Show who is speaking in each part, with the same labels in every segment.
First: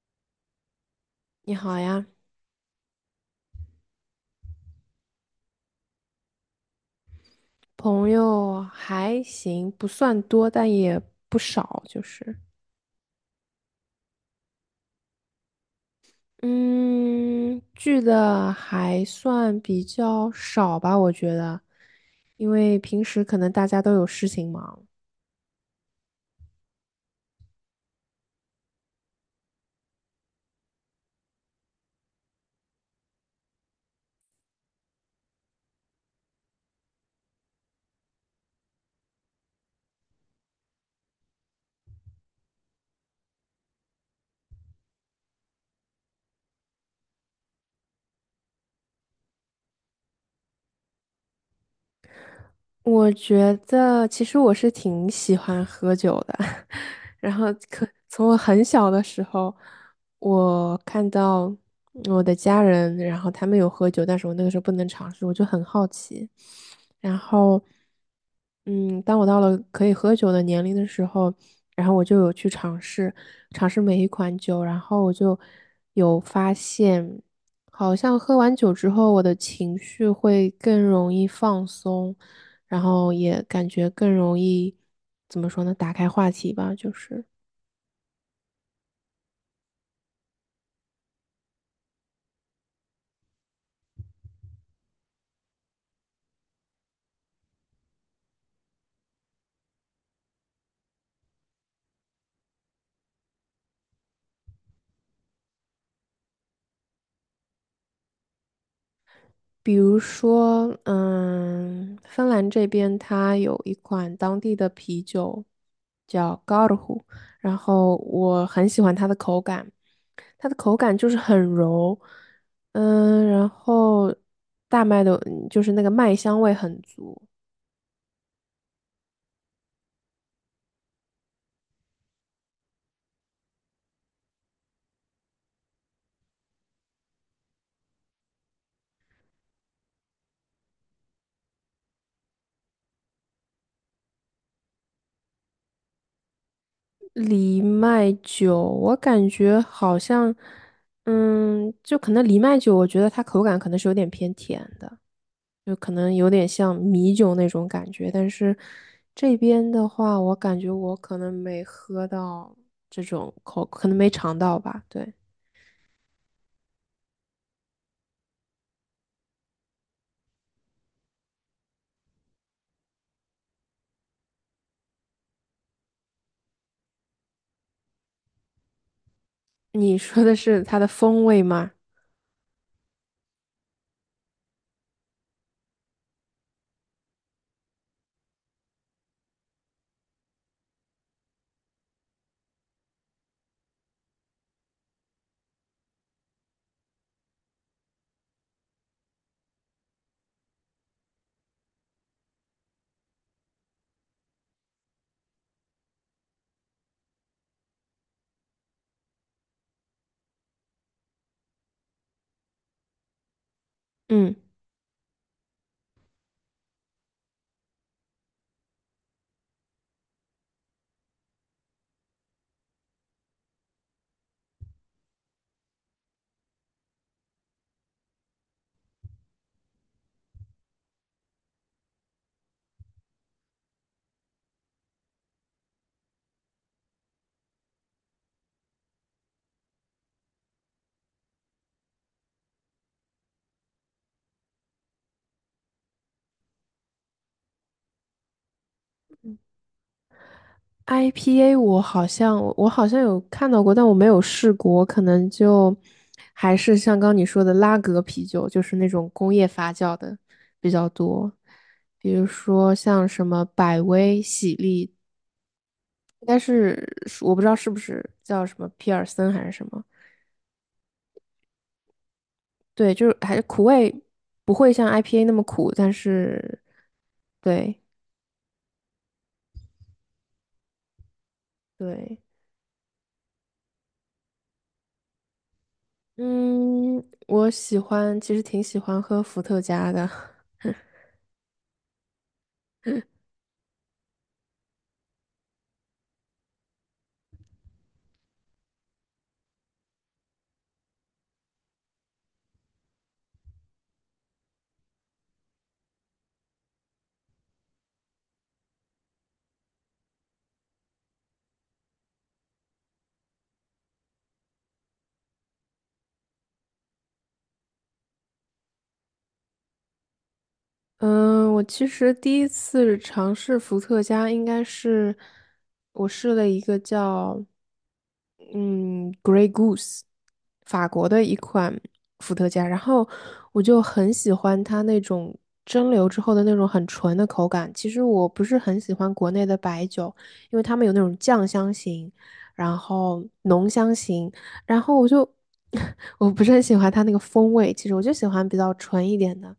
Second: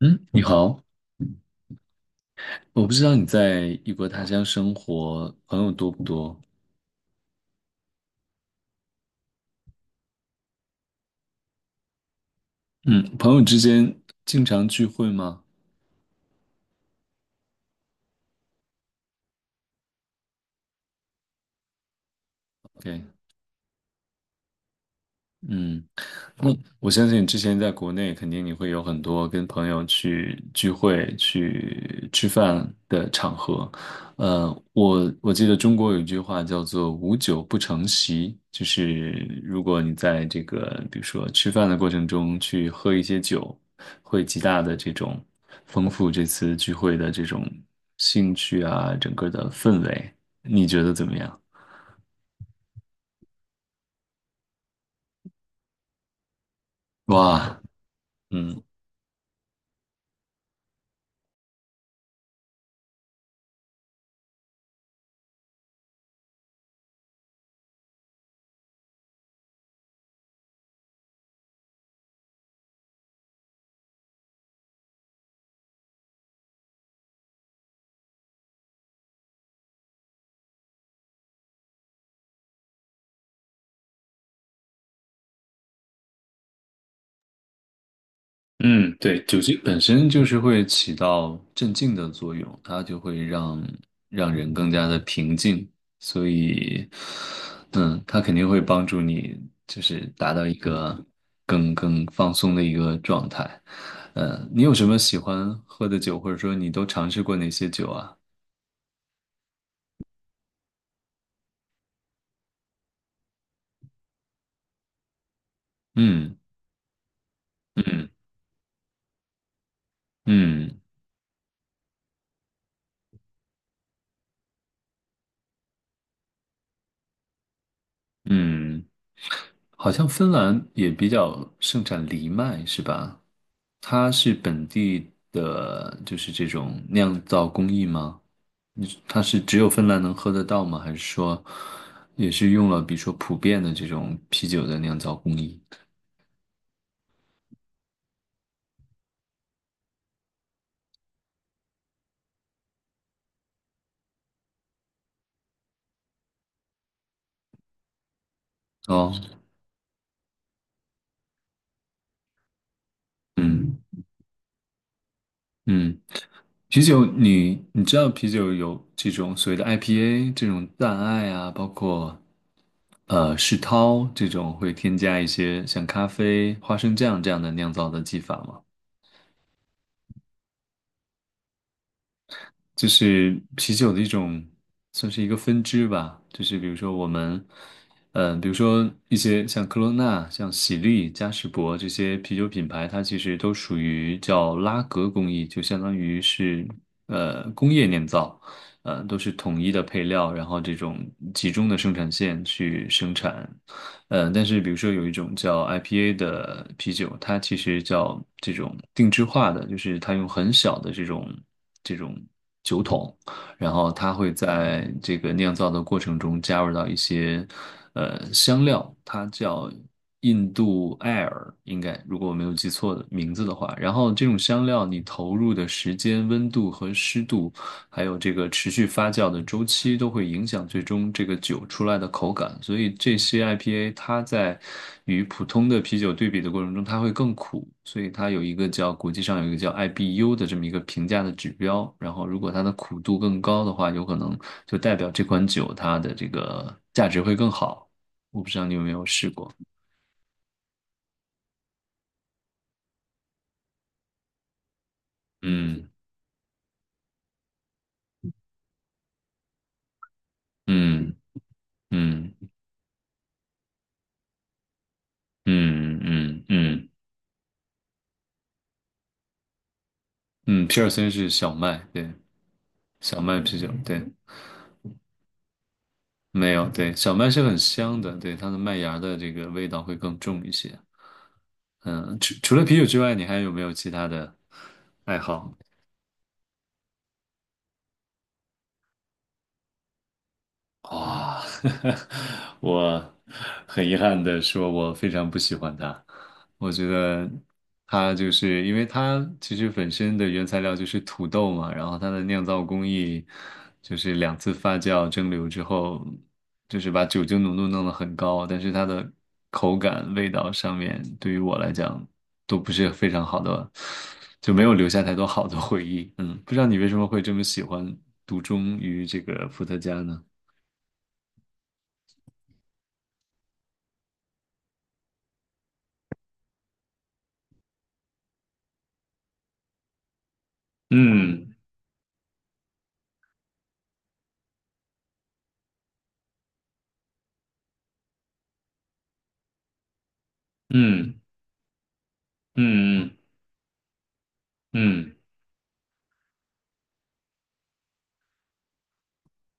Speaker 1: 嗯，你好，
Speaker 2: 你好呀。
Speaker 1: 我不知道你在异国他乡生活，朋友多不多？
Speaker 2: 朋友还行，不算多，但也不少，就是，
Speaker 1: 嗯，朋友之间经常聚会吗？
Speaker 2: 嗯，聚的还算比较少吧，我觉得，因为
Speaker 1: 对，
Speaker 2: 平时可能大家都有事情忙。
Speaker 1: 嗯。嗯，我相信之前在国内，肯定你会有很多跟朋友去聚会、去吃饭的场合。呃，我记得中国有一句话叫做"无酒不成席"，就是如果你在这个比如说吃饭的过程中去喝一些酒，会极大的这种丰富这次聚会的这种兴趣啊，整个的氛围，你觉得怎么样？
Speaker 2: 我觉得其实我是挺喜欢喝酒的。然后
Speaker 1: 哇，
Speaker 2: 可从我
Speaker 1: 嗯。
Speaker 2: 很小的时候，我看到我的家人，然后他们有喝酒，但是我那个时候不能尝试，我就很好奇。然后，嗯，当我到了可以喝酒的年龄的时候，然后我就有去尝试每一款酒，然后我就有发现，好像喝完酒之后，我的情绪会更容易放松，然后也感觉更容易，怎么说呢，打开话题吧，就是。
Speaker 1: 嗯，对，酒精本身就是会起到镇静的作用，它就会让人更加的平静，所以，嗯，它肯定会帮助你，就是达到一个更放松的一个状态。你有什么喜欢喝的酒，或者说你都尝试过哪些酒啊？
Speaker 2: 比如说，芬兰这边它有一款当地的啤酒
Speaker 1: 嗯
Speaker 2: 叫 Karhu,然后
Speaker 1: 嗯
Speaker 2: 我很喜欢它的口感，它的口
Speaker 1: 嗯
Speaker 2: 感就是很柔，然后大麦的，就是那个麦香味很足。
Speaker 1: 嗯。好像芬兰也比较盛产藜麦，是吧？它是本地的，就是这种酿造工艺吗？你它是只有芬兰能喝得到吗？还是说也是用了比如说普遍的这种啤酒的酿造工艺？
Speaker 2: 藜麦酒，我感觉好像，就可能藜麦酒，我觉得它口感可能是有点偏甜的。就可能有点像米酒那种感觉，但是
Speaker 1: 哦，
Speaker 2: 这边的话，我感觉我可能没喝到这种口，
Speaker 1: 嗯
Speaker 2: 可能没尝到吧。对，
Speaker 1: 嗯。啤酒你知道啤酒有这种所谓的 IPA 这种淡艾啊，包括世涛这种会添加一些像咖啡、花生酱这样的酿造的技法吗？
Speaker 2: 你说的是它的风味吗？
Speaker 1: 就是啤酒的一种，算是一个分支吧。就是比如说我们，比如说一些像科罗娜、像喜力、嘉士伯这些啤酒品牌，它其实都属于叫拉格工艺，就相当于是工业酿造，都是统一的配料，然后这种集中的生产线去生产，但是比如说有一种叫 IPA 的啤酒，它其实叫这种定制化的，就是它用很小的这种酒桶，然后它会
Speaker 2: 嗯
Speaker 1: 在这个酿造的过程中加入到一些香料，它叫印度艾尔，应该如果我没有记错的名字的话，然后这种香料你投入的时间、温度和湿度还有这个持续发酵的周期都会影响最终这个酒出来的口感，所以这些 IPA 它在与普通的啤酒对比的过程中，它会更苦，所以它有一个叫国际上有一个叫 IBU 的这么一个评价的指标，然后如果它的苦度更高的话，有可能就代表这款酒它的这个价值会更好。我不知道你有没有试过，
Speaker 2: ，IPA 我好像有看到过，但我没有试过，我可能就
Speaker 1: 嗯
Speaker 2: 还是像刚你说的拉格啤酒，就是那种工业发酵的比较
Speaker 1: 嗯
Speaker 2: 多，比如
Speaker 1: 嗯
Speaker 2: 说像什么百威、喜力
Speaker 1: 嗯
Speaker 2: 应该
Speaker 1: 嗯嗯
Speaker 2: 是
Speaker 1: 嗯，
Speaker 2: 我不知道是不是叫什么皮尔森还是什么，
Speaker 1: 嗯皮尔森是小麦，对，
Speaker 2: 对，就是
Speaker 1: 小
Speaker 2: 还
Speaker 1: 麦
Speaker 2: 是
Speaker 1: 啤
Speaker 2: 苦
Speaker 1: 酒，
Speaker 2: 味
Speaker 1: 对。
Speaker 2: 不会像 IPA 那么苦，但
Speaker 1: 没
Speaker 2: 是
Speaker 1: 有，对，小麦是很
Speaker 2: 对
Speaker 1: 香的，对，它的麦芽的这个味道会更重一些。嗯，
Speaker 2: 对。
Speaker 1: 除了啤酒之外，你还有没有其他的爱好？
Speaker 2: 嗯，我喜欢，其实挺喜欢喝伏特加的，
Speaker 1: 哇，我很遗憾的说，我非常不喜欢它。我觉得它就是因为它其实本身的原材料就是土豆嘛，然后它的酿造工艺就是两次发酵蒸馏之后，就是把酒精浓度弄得很高，但是它的口感、味道上面对于我来讲都不是非常好的，就没有留下太多好的回忆。嗯，不知道你为什么会这么喜欢独钟于这个伏特加呢？
Speaker 2: 嗯，我其实第一次尝试伏特加，应该是我试了一个叫嗯 Grey Goose, 法国的一
Speaker 1: 嗯
Speaker 2: 款伏特加，然后我就很喜欢它那种蒸馏之后的那种很纯的口感。其实我不是很喜欢国内的白酒，因为他们有那
Speaker 1: 嗯
Speaker 2: 种酱香型，然
Speaker 1: 嗯
Speaker 2: 后浓香型，然后我
Speaker 1: 嗯
Speaker 2: 就 我不是很喜欢它那个风味。其实我就喜欢比较纯一点的。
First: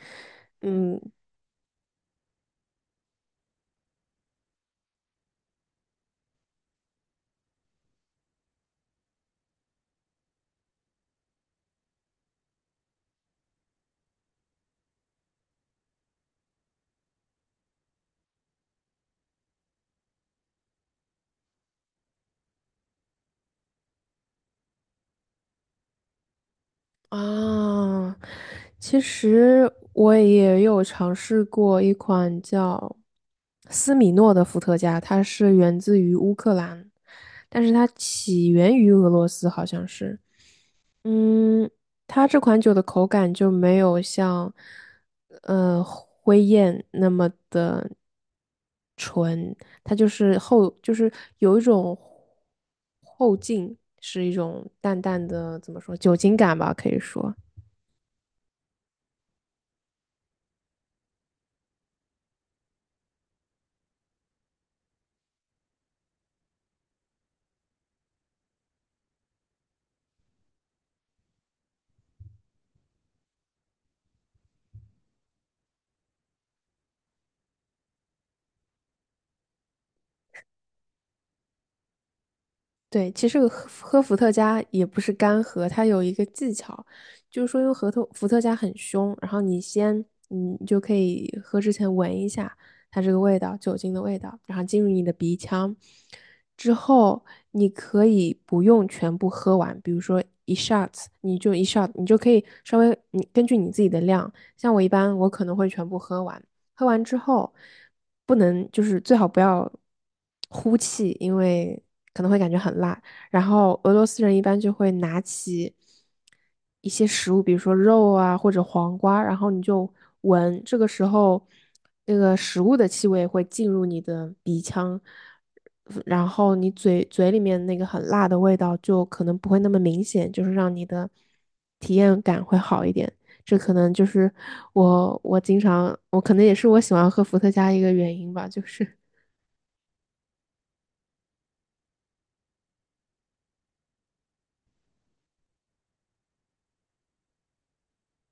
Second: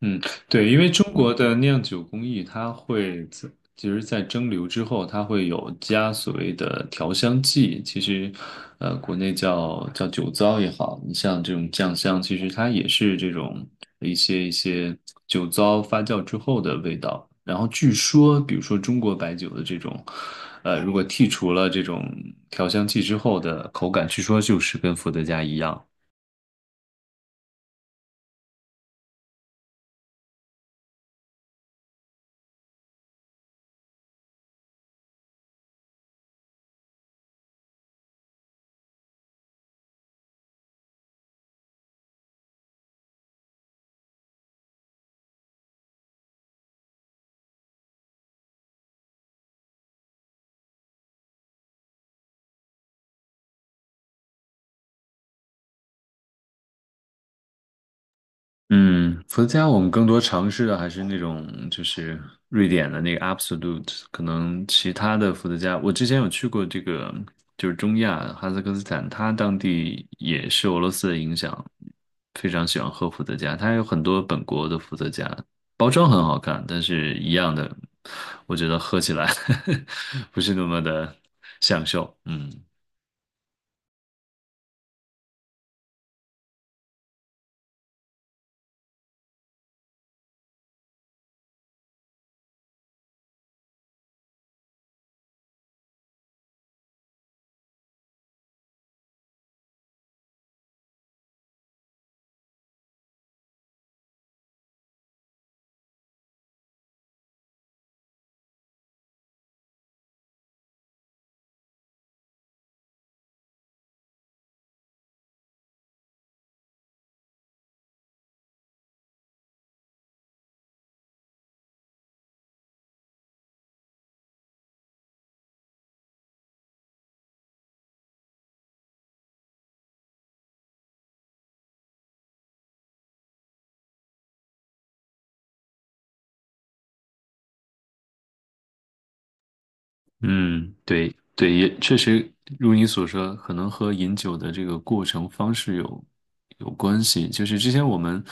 Speaker 1: 嗯，嗯对，因为
Speaker 2: 嗯。
Speaker 1: 中国的酿酒工艺，它会在其实，在蒸馏之后，它会有加所谓的调香剂。其实，国内叫酒糟也好，你像这种酱香，其实它也是这种一些酒糟发酵之后的味道。然后据说，比如说中国白酒的这种，如果剔除了这种调香剂之后的口感，据说就是跟伏特加一样。
Speaker 2: 啊，其实我也有尝试过一款叫斯米诺的伏特加，它是源自于乌克兰，但是它起源于俄罗斯，好像是。嗯，它这款酒的口感就没有像灰雁那么的，它就是后就是有一种后劲，是一种淡淡的怎么说酒精感吧，可以说。
Speaker 1: 嗯，伏特加我们更多尝试的还是那种就是瑞典的那个 Absolut，e 可能其他的伏特加，我之前有去过这个就是中亚哈萨克斯坦，它当地也是俄罗斯的影响，非常喜欢喝伏特加，它有很多本国的伏特加，包装很好看，但是一样的，我觉得喝起来 不是那么的享受，嗯。
Speaker 2: 对，其实喝伏特加也不是干喝，它有一个技巧，就是说因为核桃伏特加很凶，然后你就可以喝之前闻一下它这个味道，酒精的味道，然后进入你的鼻腔之后，你可以不用全部喝完，比如说一 shot,你就一 shot,你就可以稍微你根据你自己的量，像我一般我可能会全部喝完，喝完之后不能就是最好不要呼气，因为可能会感觉很辣。然后俄罗斯人一般就会拿起一些食物，比如说肉啊或者黄瓜，然后你就闻，这个时候那个食物的气味会进入你的鼻腔，然后你嘴里面那个很辣的味道就可能不会那么明显，就是让你的体验感会好一点。这可能就是我我经常我可能也是我喜欢喝伏特加一个原因吧，就是
Speaker 1: 嗯，对对，也确实如你所说，可能和饮酒的这个过程方式有关系。就是之前我们，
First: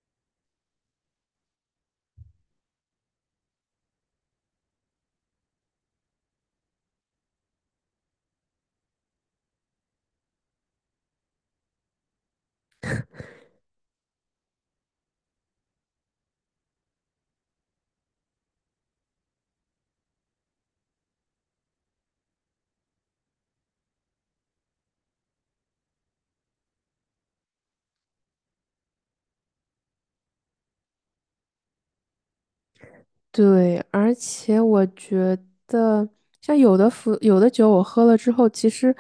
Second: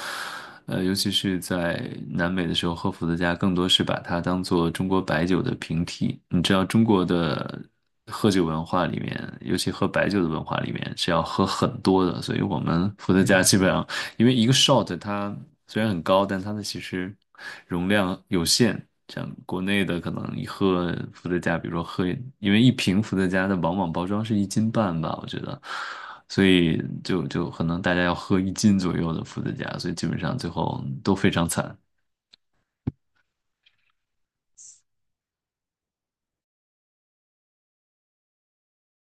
Speaker 1: 尤其是在南美的时候，喝伏特加更多是把它当做中国白酒的平替。你知道中国的喝酒文化里面，尤其喝白酒的文化里面是要喝很多的，所以我们伏特加基本上因为一个 shot 它虽然很高，但它的其实容量有限。像国内的可能一盒伏特加，比如说喝，因为一瓶伏特加的往往包装是一斤半吧，我觉得，所以就可能大家要喝一斤左右的伏特加，所以基本上最后都非常惨。
Speaker 2: 对，而且我觉得像有的酒我喝了之后，其实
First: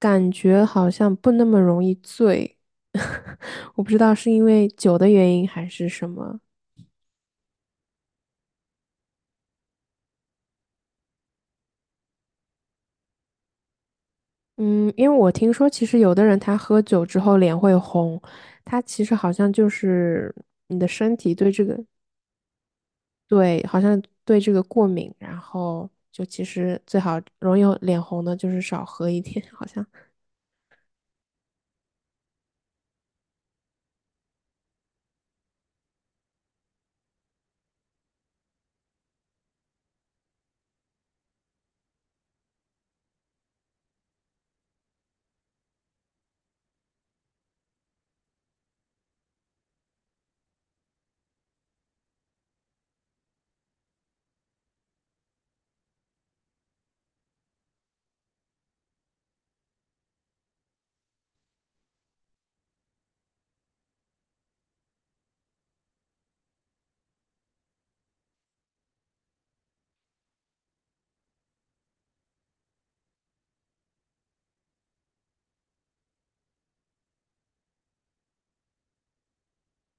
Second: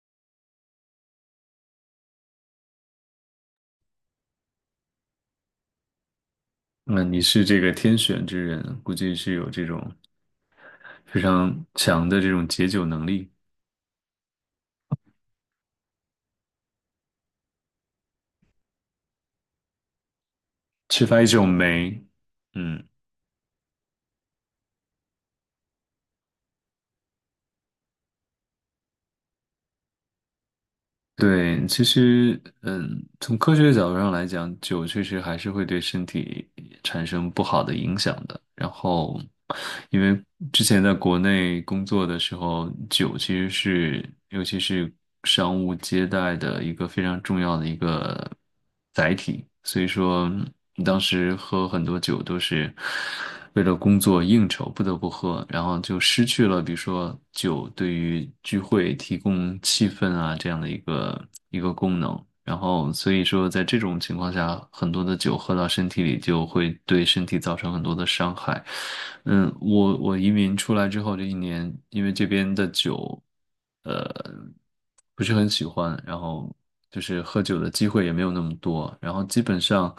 Speaker 2: 感觉好像不那么容易醉，我不知道是因为酒的原因还是什么。
Speaker 1: 那你是这个天选之人，估计是有这种非常强的这种解酒能力，
Speaker 2: 嗯，因为我听说，其实有的人他喝酒之后脸会红，他其实好像就是你的
Speaker 1: 缺
Speaker 2: 身
Speaker 1: 乏一
Speaker 2: 体
Speaker 1: 种
Speaker 2: 对这个。
Speaker 1: 酶，嗯。
Speaker 2: 对，好像对这个过敏，然后就其实最好容易脸红的就是少喝一点，好像
Speaker 1: 对，其实，嗯，从科学角度上来讲，酒确实还是会对身体产生不好的影响的。然后，因为之前在国内工作的时候，酒其实是，尤其是商务接待的一个非常重要的一个载体，所以说当时喝很多酒都是为了工作应酬不得不喝，然后就失去了比如说酒对于聚会提供气氛啊这样的一个功能，然后所以说在这种情况下，很多的酒喝到身体里就会对身体造成很多的伤害。嗯，我移民出来之后这一年，因为这边的酒。嗯，不是很喜欢，然后就是喝酒的机会也没有那么多，然后基本上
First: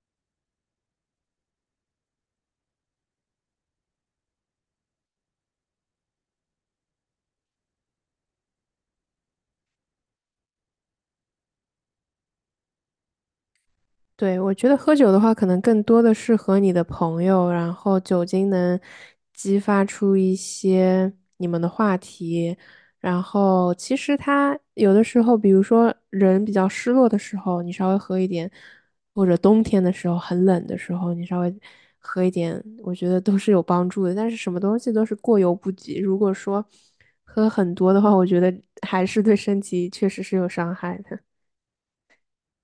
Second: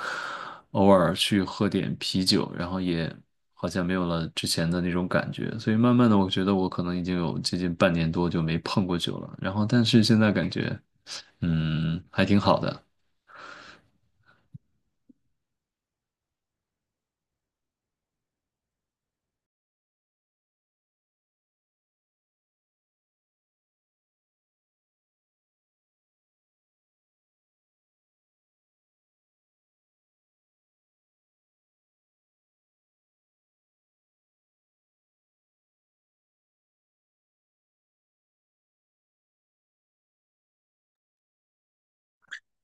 Speaker 1: 偶尔去喝点啤酒，然后也好像没有了之前的那种感觉，所以慢慢的我觉得我可能已经有接近半年多就没碰过酒了，然后但是现在感觉嗯还挺好的，
Speaker 2: 对，我觉得喝酒的话，可能更多的是和你的朋友，然后酒精能激发出一些你们的话题。然后其实它有的时候，比如说人比较失落的时候，你稍微喝一点，或者冬天的时候很冷的时候，你稍微喝一点，我觉得都是有帮助的。但是什么东西都是过犹不及，如果说喝很多的话，我觉得还是对身体确实是有伤害的。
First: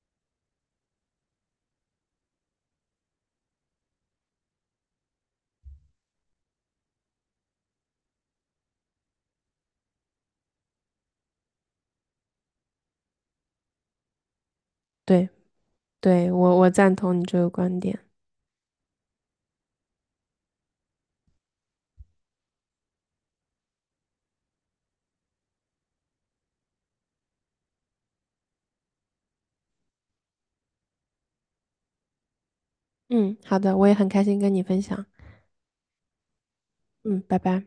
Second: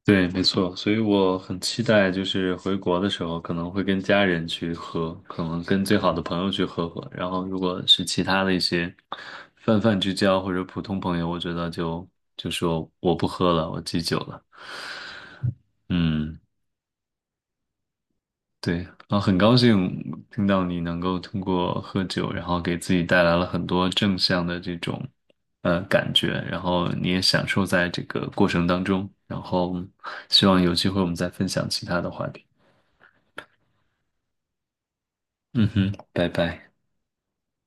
Speaker 1: 对，没错，所以我很期待，就是回国的时候可能会跟家人去喝，可能跟最好的朋友去喝喝，然后如果是其他的一些泛泛之交或者普通朋友，我觉得就说我不喝了，我戒酒了。
Speaker 2: 对。对，
Speaker 1: 嗯，
Speaker 2: 我赞同你这个观点。
Speaker 1: 对，然后很高兴听到你能够通过喝酒，然后给自己带来了很多正向的这种感觉，然后你也享受在这个过程当中，然后希望有机会我们再分享其他的话题。
Speaker 2: 嗯，好的，我也很开心跟你分享。
Speaker 1: 嗯哼，拜拜。
Speaker 2: 嗯，拜拜。